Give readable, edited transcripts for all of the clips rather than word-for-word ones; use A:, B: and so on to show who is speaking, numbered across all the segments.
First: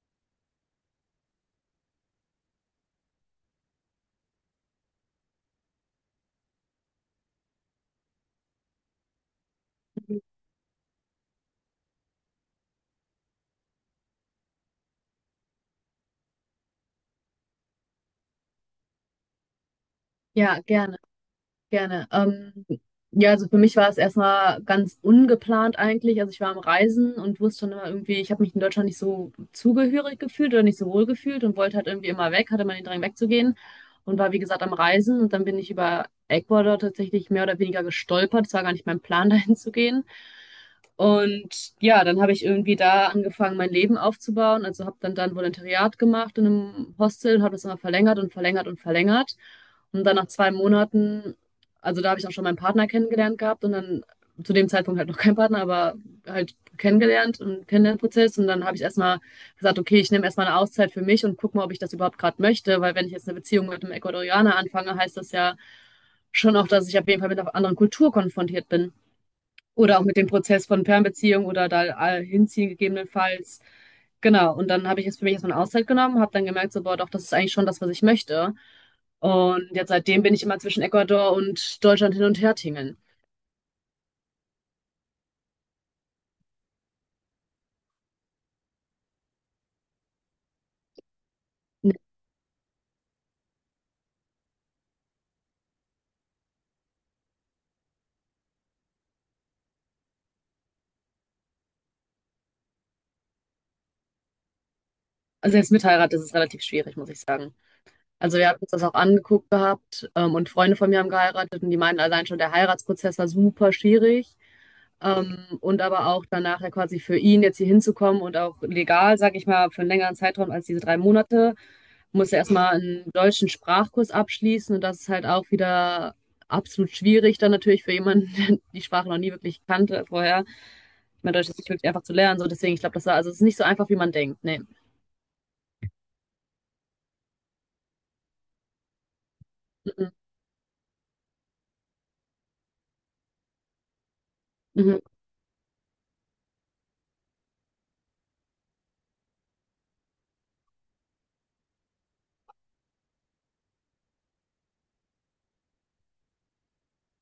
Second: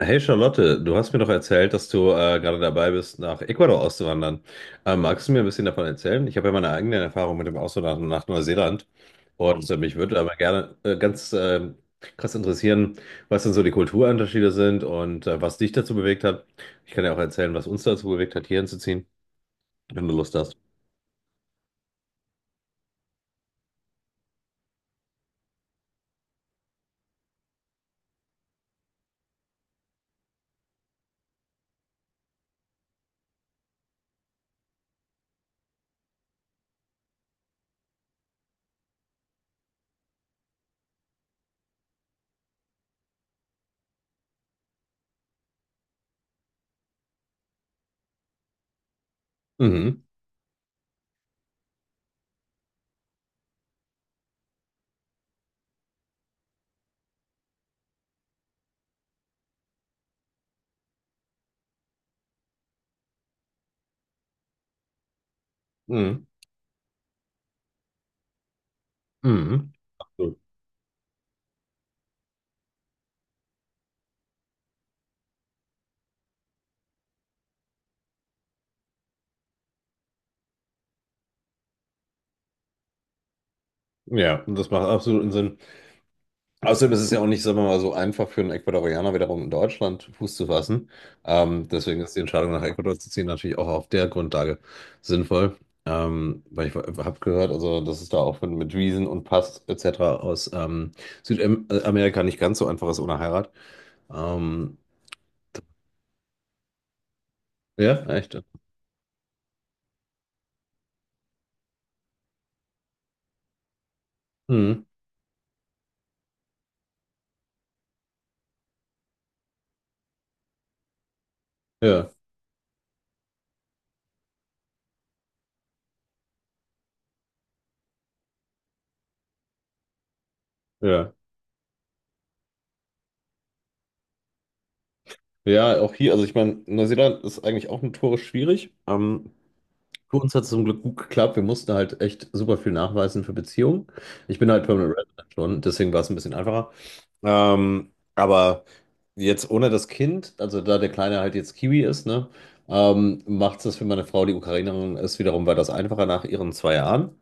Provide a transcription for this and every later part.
A: Hey Charlotte, du hast mir doch erzählt, dass du gerade dabei bist, nach Ecuador auszuwandern. Magst du mir ein bisschen davon erzählen? Ich habe ja meine eigenen Erfahrungen mit dem Auswandern nach Neuseeland und mich würde aber gerne ganz krass interessieren, was denn so die Kulturunterschiede sind und was dich dazu bewegt hat. Ich kann ja auch erzählen, was uns dazu bewegt hat, hierhin zu ziehen, wenn du Lust hast.
B: Ja, gerne, gerne. Ja, also für mich war es erstmal ganz ungeplant eigentlich. Also ich war am Reisen und wusste schon immer irgendwie, ich habe mich in Deutschland nicht so zugehörig gefühlt oder nicht so wohl gefühlt und wollte halt irgendwie immer weg, hatte mal den Drang wegzugehen und war wie gesagt am Reisen und dann bin ich über Ecuador tatsächlich mehr oder weniger gestolpert. Es war gar nicht mein Plan, dahin zu gehen. Und ja, dann habe ich irgendwie da angefangen, mein Leben aufzubauen. Also habe dann Volontariat gemacht in einem Hostel und habe das immer verlängert und verlängert und verlängert.
A: Mhm.
B: Und dann nach 2 Monaten, also da habe ich auch schon meinen Partner kennengelernt gehabt und dann zu dem Zeitpunkt halt noch kein Partner, aber halt kennengelernt und Kennenlernprozess. Und dann habe ich erstmal gesagt, okay, ich nehme erstmal eine Auszeit für mich und gucke mal, ob ich das überhaupt gerade möchte. Weil wenn ich jetzt eine Beziehung mit einem Ecuadorianer anfange, heißt das ja
A: Mhm.
B: schon auch, dass ich auf jeden Fall mit einer anderen Kultur konfrontiert bin.
A: Mhm.
B: Oder auch mit dem
A: Gut.
B: Prozess von Fernbeziehung oder da hinziehen gegebenenfalls. Genau, und dann habe ich jetzt für mich erstmal eine Auszeit genommen, habe dann gemerkt, so, boah, doch, das ist eigentlich schon das, was ich möchte. Und jetzt seitdem bin ich immer zwischen Ecuador und Deutschland hin und her tingeln.
A: Ja, das macht absoluten Sinn. Außerdem ist es ja auch nicht, sagen wir mal, so einfach für einen Ecuadorianer wiederum in Deutschland Fuß zu fassen. Deswegen ist die Entscheidung nach Ecuador zu ziehen natürlich auch auf der Grundlage sinnvoll. Weil ich habe gehört, also dass es da auch mit Wiesen und Pass etc. aus Südamerika nicht ganz so einfach ist ohne Heirat. Ähm,
B: Also selbst mit Heirat ist es relativ schwierig, muss ich sagen.
A: ja, echt.
B: Also wir haben uns das auch angeguckt gehabt, und Freunde von mir haben geheiratet und die meinen allein schon, der Heiratsprozess war super schwierig.
A: Mhm.
B: Und aber auch danach ja quasi für ihn jetzt hier hinzukommen und auch legal, sag ich mal, für einen längeren Zeitraum als diese 3 Monate
A: Ja,
B: musste erstmal einen deutschen Sprachkurs abschließen und das ist halt auch wieder absolut schwierig dann natürlich für jemanden, der die Sprache noch nie wirklich kannte vorher.
A: ja.
B: Ich Deutsch ist nicht wirklich einfach zu lernen, so deswegen, ich glaube, das war, also es ist nicht so einfach, wie man denkt. Nee.
A: Ja, auch hier, also ich meine, Neuseeland ist eigentlich auch notorisch schwierig.
B: Mhm.
A: Für uns hat es zum Glück gut geklappt. Wir mussten halt echt super viel nachweisen für Beziehungen. Ich bin halt
B: Mhm.
A: Permanent
B: Mhm.
A: Resident schon, deswegen war es ein bisschen einfacher. Aber jetzt ohne das Kind, also da der Kleine halt jetzt Kiwi ist, ne, macht es das für meine Frau, die Ukrainerin ist, wiederum war das einfacher nach ihren 2 Jahren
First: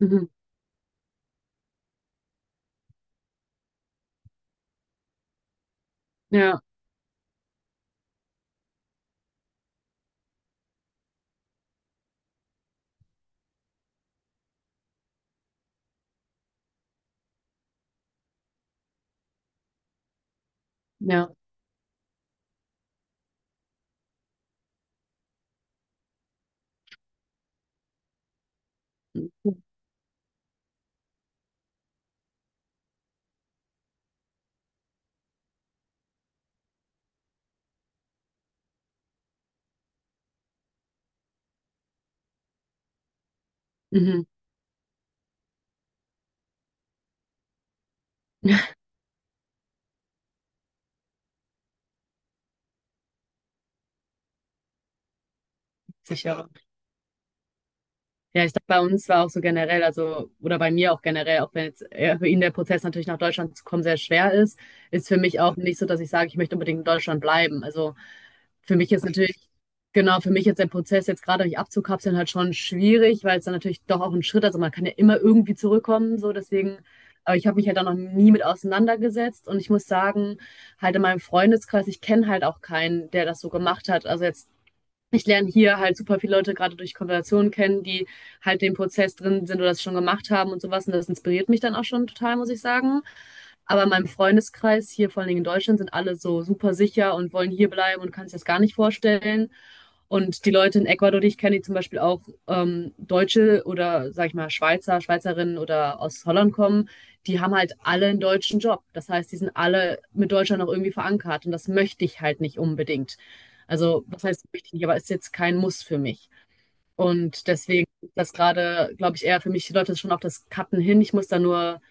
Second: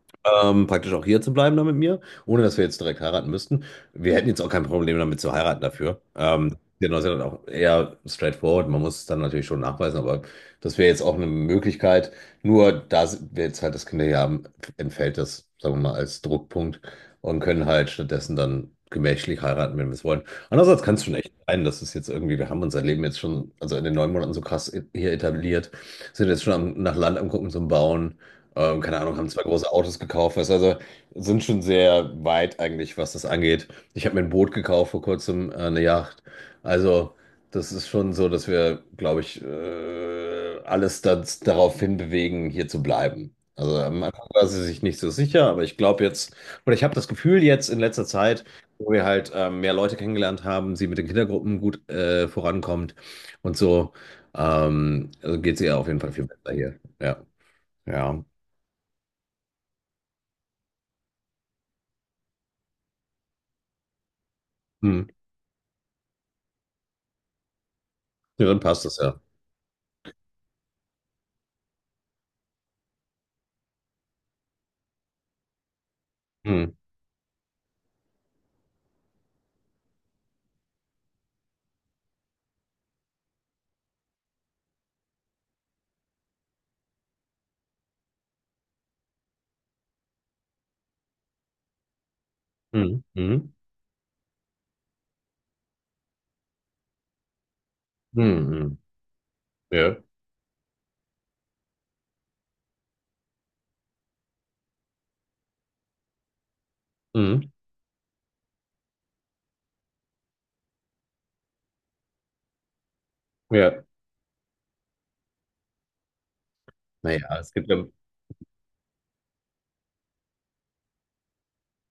B: Mhm.
A: praktisch auch hier zu bleiben da mit mir, ohne dass wir jetzt direkt heiraten müssten. Wir hätten jetzt auch kein Problem damit zu heiraten dafür.
B: Ja,
A: Der Neuseeland auch eher straightforward. Man muss es dann natürlich schon nachweisen, aber das wäre jetzt auch eine Möglichkeit. Nur da wir jetzt halt das Kinder hier haben, entfällt das, sagen wir mal, als Druckpunkt und können halt stattdessen dann gemächlich heiraten, wenn wir es wollen. Andererseits kann es schon echt
B: ja.
A: sein, dass es jetzt irgendwie, wir haben unser Leben jetzt schon, also in den 9 Monaten so krass hier etabliert, sind jetzt schon am, nach Land am Gucken zum Bauen. Keine Ahnung, haben zwei
B: Mhm.
A: große Autos gekauft. Weißt, du, also sind schon sehr weit eigentlich, was das angeht. Ich habe mir ein Boot gekauft vor kurzem, eine Yacht. Also das ist schon so, dass wir, glaube ich, alles das, darauf hinbewegen, hier zu bleiben. Also am
B: Mhm.
A: Anfang war sie sich nicht so sicher, aber ich glaube jetzt, oder ich habe das Gefühl jetzt in letzter Zeit, wo wir halt mehr Leute kennengelernt haben, sie mit den Kindergruppen gut vorankommt und so, also geht es ihr auf jeden Fall viel
B: Sicher.
A: besser hier. Ja, ja.
B: Ja, ich glaube, bei uns war auch so generell, also, oder bei mir auch generell, auch wenn jetzt für ihn der Prozess natürlich nach Deutschland zu kommen sehr schwer ist,
A: Hm.
B: ist für mich auch nicht so, dass ich sage, ich möchte unbedingt in Deutschland bleiben. Also
A: Ja, dann
B: für
A: passt
B: mich
A: das
B: ist
A: ja.
B: natürlich, genau, für mich jetzt der Prozess jetzt gerade mich abzukapseln halt schon schwierig, weil es dann natürlich doch auch ein Schritt, also man kann ja immer irgendwie zurückkommen, so
A: Mhm.
B: deswegen, aber ich habe mich halt da noch nie mit auseinandergesetzt und ich muss sagen, halt in meinem Freundeskreis, ich kenne halt auch keinen, der das so gemacht hat. Also jetzt ich lerne hier halt super viele Leute gerade durch Konversationen kennen, die halt den Prozess drin sind oder das schon gemacht haben und sowas. Und das inspiriert mich dann auch schon total, muss ich
A: Mhm.
B: sagen.
A: Mhm.
B: Aber in meinem Freundeskreis hier, vor allen Dingen in Deutschland, sind alle so super sicher und wollen hier bleiben und
A: Mhm.
B: kannst dir das gar nicht
A: Mhm.
B: vorstellen.
A: Ja.
B: Und die Leute in Ecuador, die ich kenne, die zum Beispiel auch Deutsche oder, sag ich mal, Schweizer, Schweizerinnen oder aus Holland kommen, die
A: Mhm.
B: haben halt alle einen deutschen Job. Das heißt, die sind alle mit Deutschland noch irgendwie verankert. Und das möchte ich halt nicht unbedingt.
A: Ja.
B: Also, was heißt wichtig, aber ist jetzt kein Muss für mich.
A: Na ja,
B: Und
A: es gibt ja
B: deswegen ist das gerade, glaube ich, eher für mich, die Leute schon auf das Cutten hin. Ich muss da nur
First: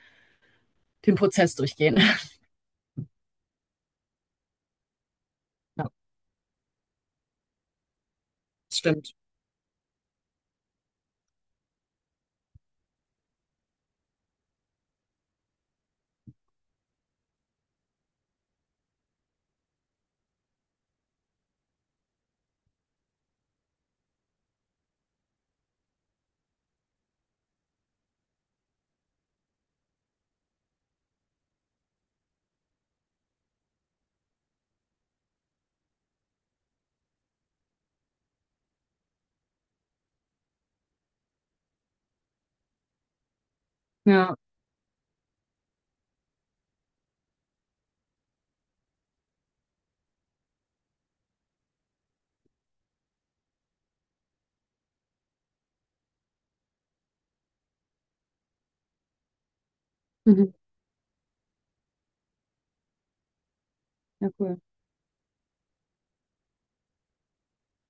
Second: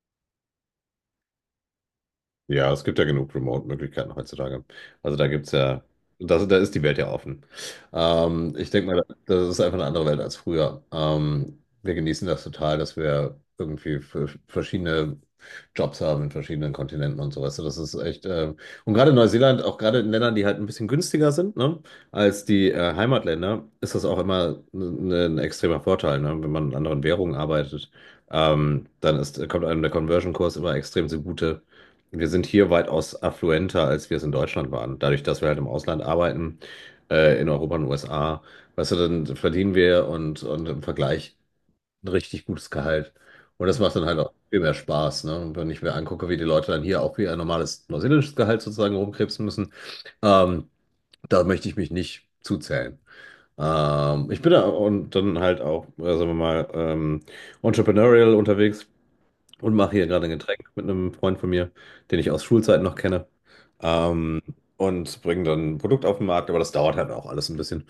B: den Prozess durchgehen.
A: Ja, es gibt ja genug Remote-Möglichkeiten heutzutage. Also da gibt's ja, das, da ist die Welt ja offen. Ich denke mal, das ist einfach eine andere Welt als früher. Wir genießen das total, dass wir irgendwie für verschiedene Jobs haben in verschiedenen Kontinenten und so, weißt du, das ist echt, und gerade in Neuseeland, auch gerade in Ländern, die halt ein bisschen günstiger sind, ne, als die Heimatländer, ist das auch immer ein extremer Vorteil, ne, wenn man in anderen Währungen arbeitet, dann ist, kommt einem der Conversion-Kurs immer extrem zugute. Wir sind hier weitaus affluenter, als wir es in Deutschland waren. Dadurch, dass wir halt im Ausland arbeiten, in Europa und USA, weißt du, dann verdienen wir und im Vergleich ein richtig gutes Gehalt. Und das macht dann halt auch
B: Ja,
A: viel mehr Spaß, ne? Und wenn ich mir angucke, wie die Leute dann hier auch wie ein normales neuseeländisches Gehalt sozusagen rumkrebsen müssen, ähm, da möchte ich mich nicht zuzählen. Ich bin da und dann halt auch, sagen wir mal, entrepreneurial unterwegs und mache hier gerade ein
B: mhm.
A: Getränk mit einem Freund von mir, den ich aus Schulzeiten noch kenne.
B: Ja,
A: Ähm,
B: cool.
A: und bringe dann ein Produkt auf den Markt, aber das dauert halt auch alles ein bisschen.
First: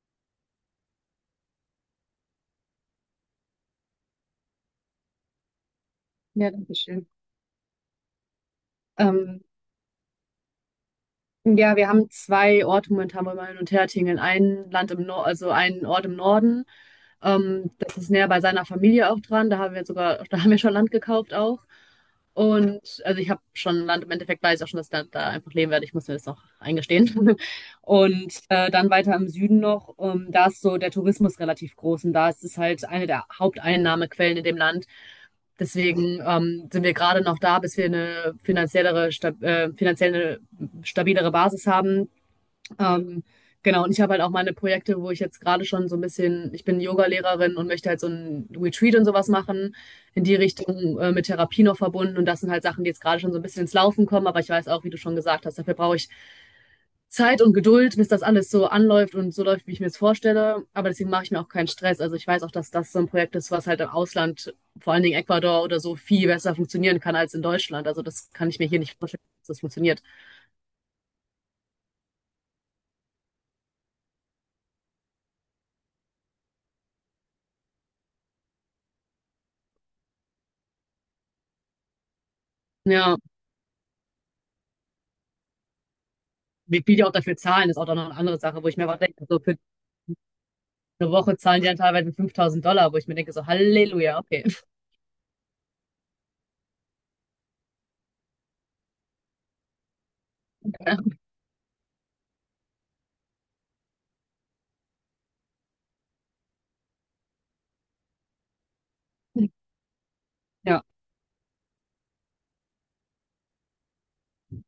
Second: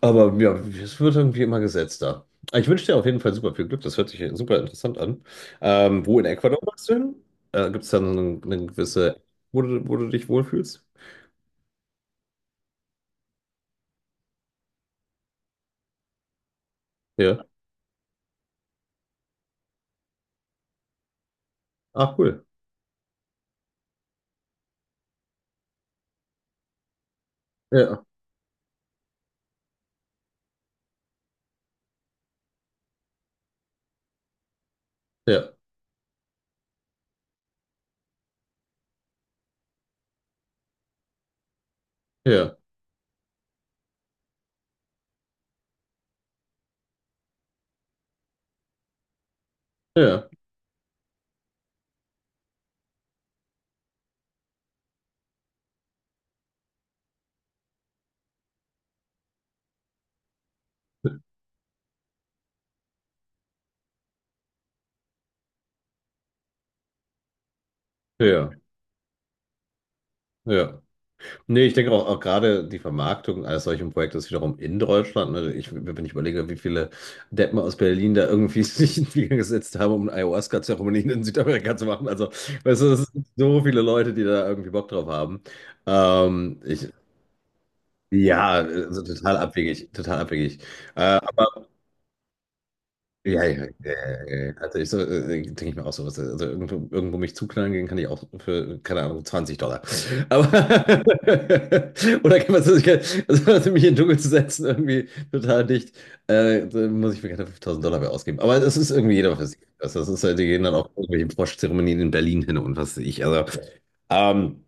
A: Aber ja, es wird irgendwie immer gesetzter. Ich wünsche dir auf jeden Fall super viel Glück, das hört sich super interessant an. Wo in
B: Ja,
A: Ecuador
B: danke
A: magst du
B: schön.
A: hin? Gibt es da so eine gewisse,
B: Ähm,
A: wo du dich wohlfühlst?
B: ja, wir haben zwei Orte momentan, wo wir hin und her tingeln. Ein Land im Norden, also einen Ort im Norden.
A: Ja.
B: Das ist näher bei seiner Familie auch dran. Da haben wir sogar, da haben wir schon Land gekauft auch.
A: Ah, cool.
B: Und also ich habe schon Land im Endeffekt, weiß ich auch schon, dass ich da einfach leben werde. Ich muss mir das noch eingestehen.
A: Ja,
B: Und dann weiter im Süden noch, da ist so der Tourismus relativ groß und da ist es halt eine der Haupteinnahmequellen in dem Land.
A: ja,
B: Deswegen sind wir gerade noch da, bis wir eine finanziell eine stabilere Basis haben,
A: ja,
B: ähm, genau, und ich habe halt auch meine Projekte, wo ich jetzt gerade schon so ein bisschen, ich bin Yoga-Lehrerin und möchte halt so ein Retreat und sowas machen, in
A: ja,
B: die Richtung mit Therapie noch verbunden. Und das sind halt Sachen, die jetzt gerade schon so ein bisschen ins Laufen kommen. Aber ich weiß auch, wie du schon gesagt hast, dafür brauche ich Zeit und Geduld, bis das alles so anläuft und so läuft, wie ich mir es vorstelle. Aber deswegen mache ich mir auch keinen Stress. Also ich weiß auch, dass das so ein Projekt ist, was halt im Ausland, vor allen Dingen Ecuador oder so, viel besser funktionieren kann als in Deutschland. Also das kann
A: ja,
B: ich mir hier nicht vorstellen, dass das funktioniert.
A: ja. Nee, ich denke auch, auch gerade die Vermarktung eines solchen Projektes wiederum in Deutschland. Ne? Wenn ich überlege, wie viele Deppen aus Berlin da irgendwie sich in den Flieger gesetzt haben, um eine Ayahuasca-Zeremonie in Südamerika zu machen. Also, weißt du, es
B: Ja,
A: sind so viele Leute, die da irgendwie Bock drauf haben. Ähm,
B: wie
A: ich,
B: viel die auch dafür zahlen, ist auch dann noch eine andere
A: ja,
B: Sache, wo ich mir aber
A: also
B: denke,
A: total
B: so für
A: abwegig, total abwegig.
B: eine
A: Äh,
B: Woche zahlen die dann teilweise 5000 Dollar, wo ich mir denke,
A: ja,
B: so
A: ja, ja,
B: Halleluja,
A: ja, ja.
B: okay.
A: Ja. Also ich so, denke ich mir auch so, was, also irgendwo mich zuknallen gehen kann ich auch für, keine Ahnung, 20 Dollar. Aber oder kann man so, also mich in den Dschungel zu setzen, irgendwie total dicht, dann muss ich mir keine 5.000 Dollar mehr ausgeben. Aber das ist irgendwie jeder für sich. Also das ist halt, die gehen dann
B: Ja,
A: auch irgendwelche Froschzeremonien in Berlin hin und was weiß ich. Also ähm,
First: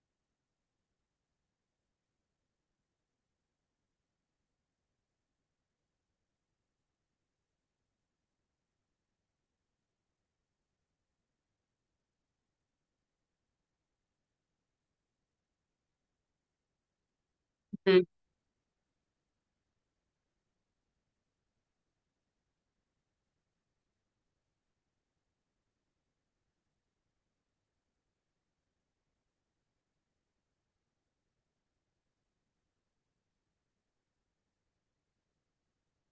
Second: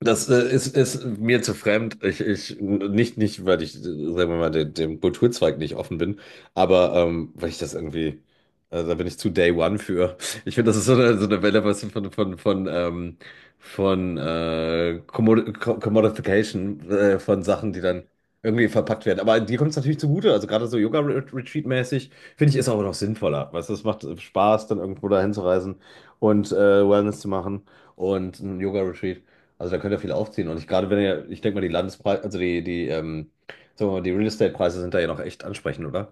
A: das ist mir zu fremd. Ich, nicht, nicht, weil ich, sagen wir mal, dem Kulturzweig nicht offen bin, aber weil ich das irgendwie, da bin ich zu Day One für. Ich finde, das ist so eine Welle, was von Commodification von Sachen, die dann
B: mhm.
A: irgendwie verpackt werden. Aber dir kommt es natürlich zugute. Also gerade so Yoga-Retreat-mäßig, finde ich, ist auch noch sinnvoller. Weißt du, es macht Spaß, dann irgendwo dahin zu reisen und Wellness zu machen und ein Yoga-Retreat. Also da könnt ihr viel aufziehen. Und ich gerade wenn ihr, ich denke mal, die Landespreise, also sagen wir mal, die Real Estate-Preise sind da ja noch echt ansprechend, oder?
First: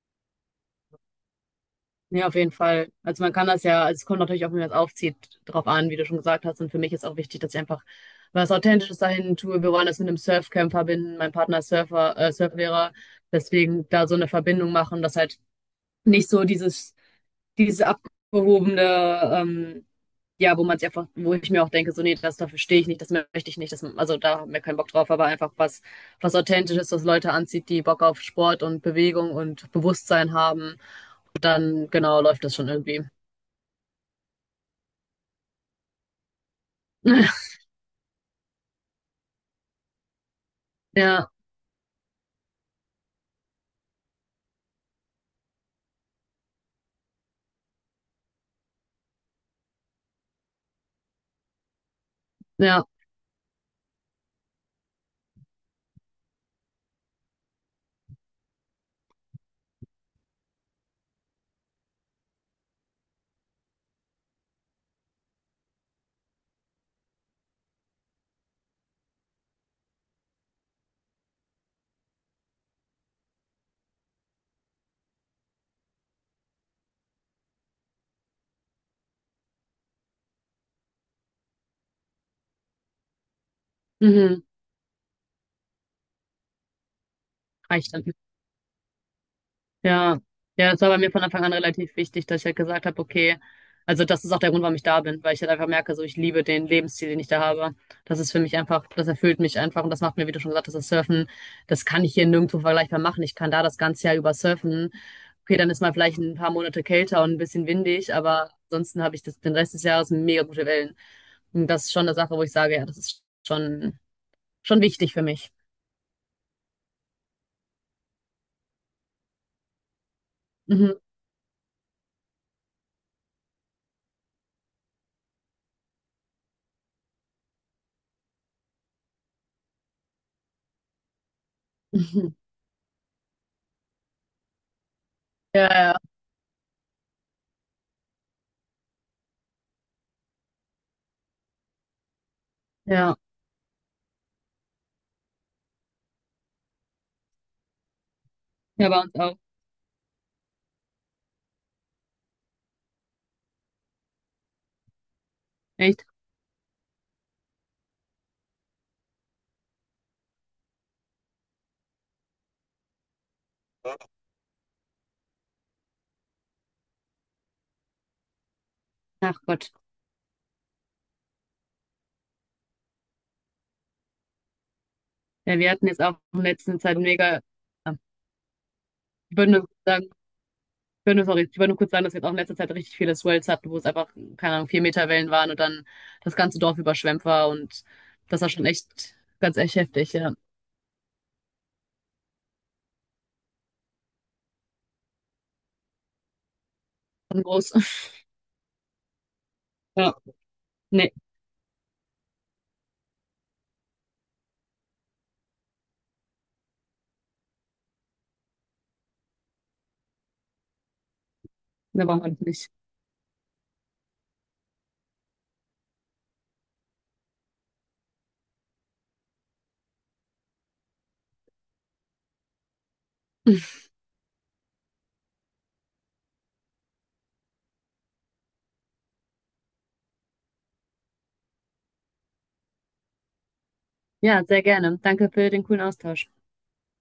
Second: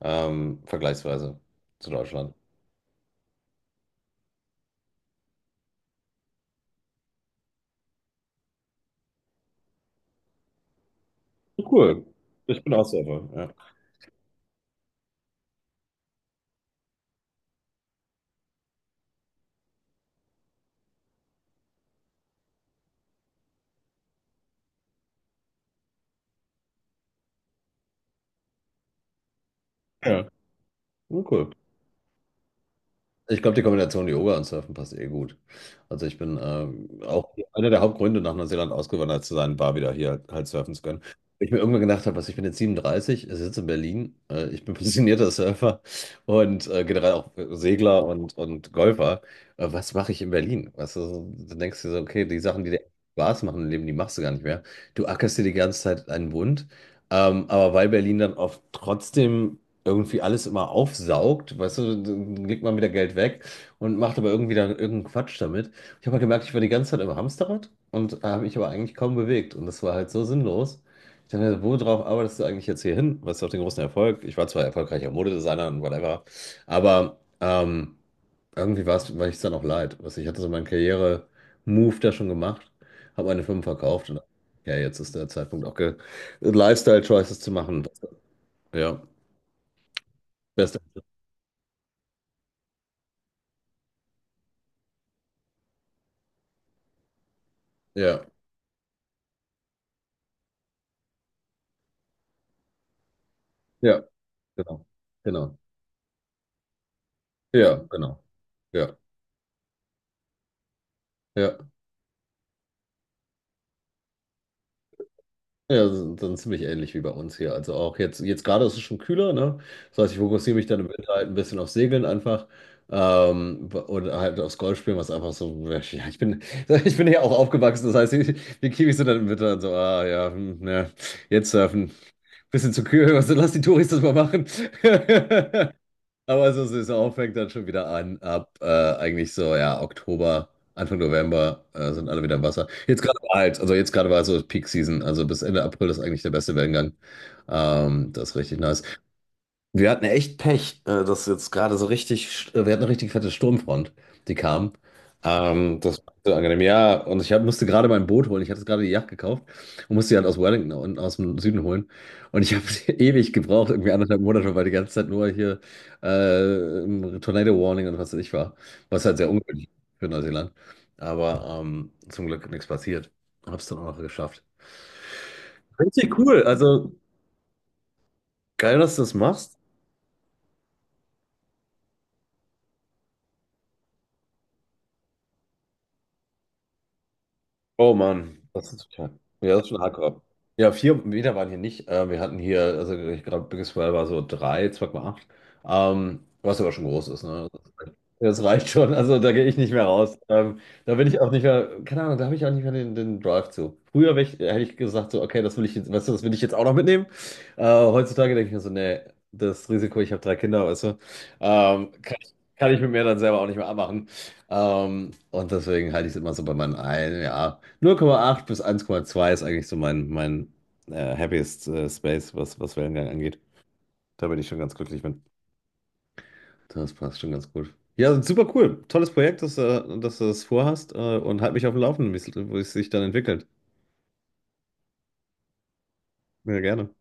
A: Vergleichsweise zu
B: Ja,
A: Deutschland.
B: auf jeden Fall. Also man kann das ja, also es kommt natürlich auch, wie man es aufzieht, drauf an, wie du schon gesagt hast. Und für mich ist auch wichtig, dass ich einfach was Authentisches dahin tue. Wir wollen das mit einem Surfcamp verbinden. Mein Partner ist
A: Cool.
B: Surfer,
A: Ich bin auch
B: Surflehrer.
A: Surfer, ja.
B: Deswegen da so eine Verbindung machen, dass halt nicht so dieses abgehobene, ähm, ja, wo man es einfach, wo ich mir auch denke, so, nee, das dafür stehe ich nicht, das möchte ich nicht, das, also da haben wir keinen Bock drauf, aber einfach was, was Authentisches, was Leute anzieht, die Bock auf Sport und Bewegung und
A: Ja,
B: Bewusstsein haben,
A: cool.
B: dann genau läuft das schon irgendwie.
A: Ich glaube, die Kombination Yoga und Surfen passt eh gut. Also ich bin auch einer der Hauptgründe, nach Neuseeland ausgewandert zu sein, war wieder hier halt surfen zu können.
B: Ja,
A: Ich mir irgendwann gedacht habe, was ich bin jetzt 37, sitze in Berlin, ich bin passionierter Surfer und generell auch Segler und Golfer. Was mache ich in Berlin? Weißt du, so, du denkst du dir so, okay, die Sachen, die dir
B: ja,
A: Spaß machen im Leben, die machst du gar nicht mehr. Du ackerst dir die ganze Zeit einen Bund. Aber weil Berlin dann oft trotzdem irgendwie alles immer aufsaugt, weißt du, dann legt man wieder Geld weg und macht aber irgendwie dann irgendeinen Quatsch damit. Ich habe halt gemerkt, ich war die ganze Zeit im Hamsterrad und habe mich aber eigentlich kaum bewegt und das war halt so sinnlos. Ich dachte, worauf arbeitest du eigentlich jetzt hier hin? Was ist auf den großen Erfolg? Ich war zwar erfolgreicher Modedesigner und whatever, aber irgendwie war es, war ich es dann auch leid. Weißt du, ich hatte so meinen Karriere-Move da schon gemacht, habe meine Firmen verkauft und
B: mhm,
A: ja, jetzt ist der Zeitpunkt auch ge Lifestyle-Choices zu machen.
B: reicht dann.
A: Ja,
B: Ja, ja,
A: beste.
B: das war bei mir von Anfang an relativ wichtig, dass ich halt gesagt habe, okay, also das ist auch der Grund, warum ich da bin, weil ich halt einfach merke, so ich liebe den Lebensstil, den ich da habe. Das
A: Ja.
B: ist für mich einfach, das erfüllt mich einfach und das macht mir, wie du schon gesagt hast, das Surfen, das kann ich hier nirgendwo vergleichbar machen. Ich kann da das
A: Ja,
B: ganze Jahr über
A: genau.
B: surfen. Okay,
A: Genau.
B: dann ist mal vielleicht ein paar Monate kälter und ein bisschen
A: Ja,
B: windig,
A: genau.
B: aber
A: Ja.
B: ansonsten habe ich das, den Rest des Jahres mega gute Wellen.
A: Ja.
B: Und das ist schon eine Sache, wo ich sage, ja, das ist schon, schon wichtig für mich.
A: Ja, dann ziemlich ähnlich wie bei uns hier. Also auch jetzt gerade ist es schon kühler, ne? Das heißt, ich fokussiere mich dann im
B: Mhm.
A: Winter halt ein bisschen auf Segeln einfach. Und halt aufs Golfspielen, was einfach so, ja, ich bin, ich bin ja auch aufgewachsen, das heißt, die Kiwis sind dann im Winter dann so, ah ja, hm, ja, jetzt surfen.
B: Mhm.
A: Bisschen zu kühl, also lass die Touris das mal machen.
B: Ja, ja,
A: Aber so Saison fängt dann schon wieder an, ab eigentlich so, ja, Oktober, Anfang November sind alle wieder im Wasser. Jetzt
B: ja.
A: gerade war halt, also jetzt gerade war so Peak Season, also bis Ende April ist eigentlich der beste Wellengang. Das ist richtig nice.
B: Ja, bei uns auch.
A: Wir hatten echt Pech, dass jetzt gerade so richtig, wir hatten eine richtig fette Sturmfront, die kam. Das
B: Echt?
A: war so angenehm. Ja, und ich hab, musste gerade mein Boot holen. Ich hatte jetzt gerade die Yacht gekauft und musste die halt aus Wellington und aus dem Süden holen. Und ich habe ewig gebraucht, irgendwie anderthalb Monate, weil die ganze Zeit nur hier im Tornado Warning und was weiß ich war. Was halt sehr
B: Ach
A: ungewöhnlich
B: Gott.
A: für Neuseeland. Aber zum Glück nichts passiert. Hab's dann auch noch geschafft.
B: Ja, wir hatten jetzt
A: Richtig
B: auch in
A: cool.
B: letzter
A: Also
B: Zeit mega, ah,
A: geil, dass du das
B: ich würde
A: machst.
B: nur sagen, ich würde nur, sorry, ich würde nur kurz sagen, dass wir jetzt auch in letzter Zeit richtig viele Swells hatten, wo es einfach, keine Ahnung, 4 Meter Wellen waren und dann das ganze Dorf überschwemmt war und
A: Oh Mann,
B: das war schon
A: das ist
B: echt,
A: total. Ja,
B: ganz
A: das ist
B: echt
A: schon
B: heftig,
A: hardcore.
B: ja.
A: Ja, 4 Meter waren hier nicht. Wir hatten hier, also ich glaube, Biggest Well war so drei, 2,8. Was aber schon groß ist,
B: Und
A: ne?
B: groß.
A: Das reicht schon. Also da gehe ich nicht mehr
B: Ja.
A: raus. Da bin
B: Nee,
A: ich auch nicht mehr, keine Ahnung, da habe ich auch nicht mehr den Drive zu. Früher wär ich, hätte ich gesagt, so, okay, das will ich jetzt, weißt du, das will ich jetzt auch noch mitnehmen. Heutzutage denke ich mir so, nee, das Risiko, ich habe drei Kinder, weißt du,
B: da
A: kann
B: brauchen wir
A: ich,
B: das nicht.
A: kann ich mit mir dann selber auch nicht mehr abmachen. Und deswegen halte ich es immer so bei meinen ein, ja. 0,8 bis 1,2 ist eigentlich so mein happiest Space, was Wellengang angeht. Da bin ich schon ganz glücklich mit. Das passt schon ganz gut. Ja, super cool. Tolles Projekt, dass du das vorhast und halt mich auf dem Laufenden, wie es sich dann entwickelt.
B: Ja, sehr gerne. Danke für den coolen Austausch.
A: Ja, gerne.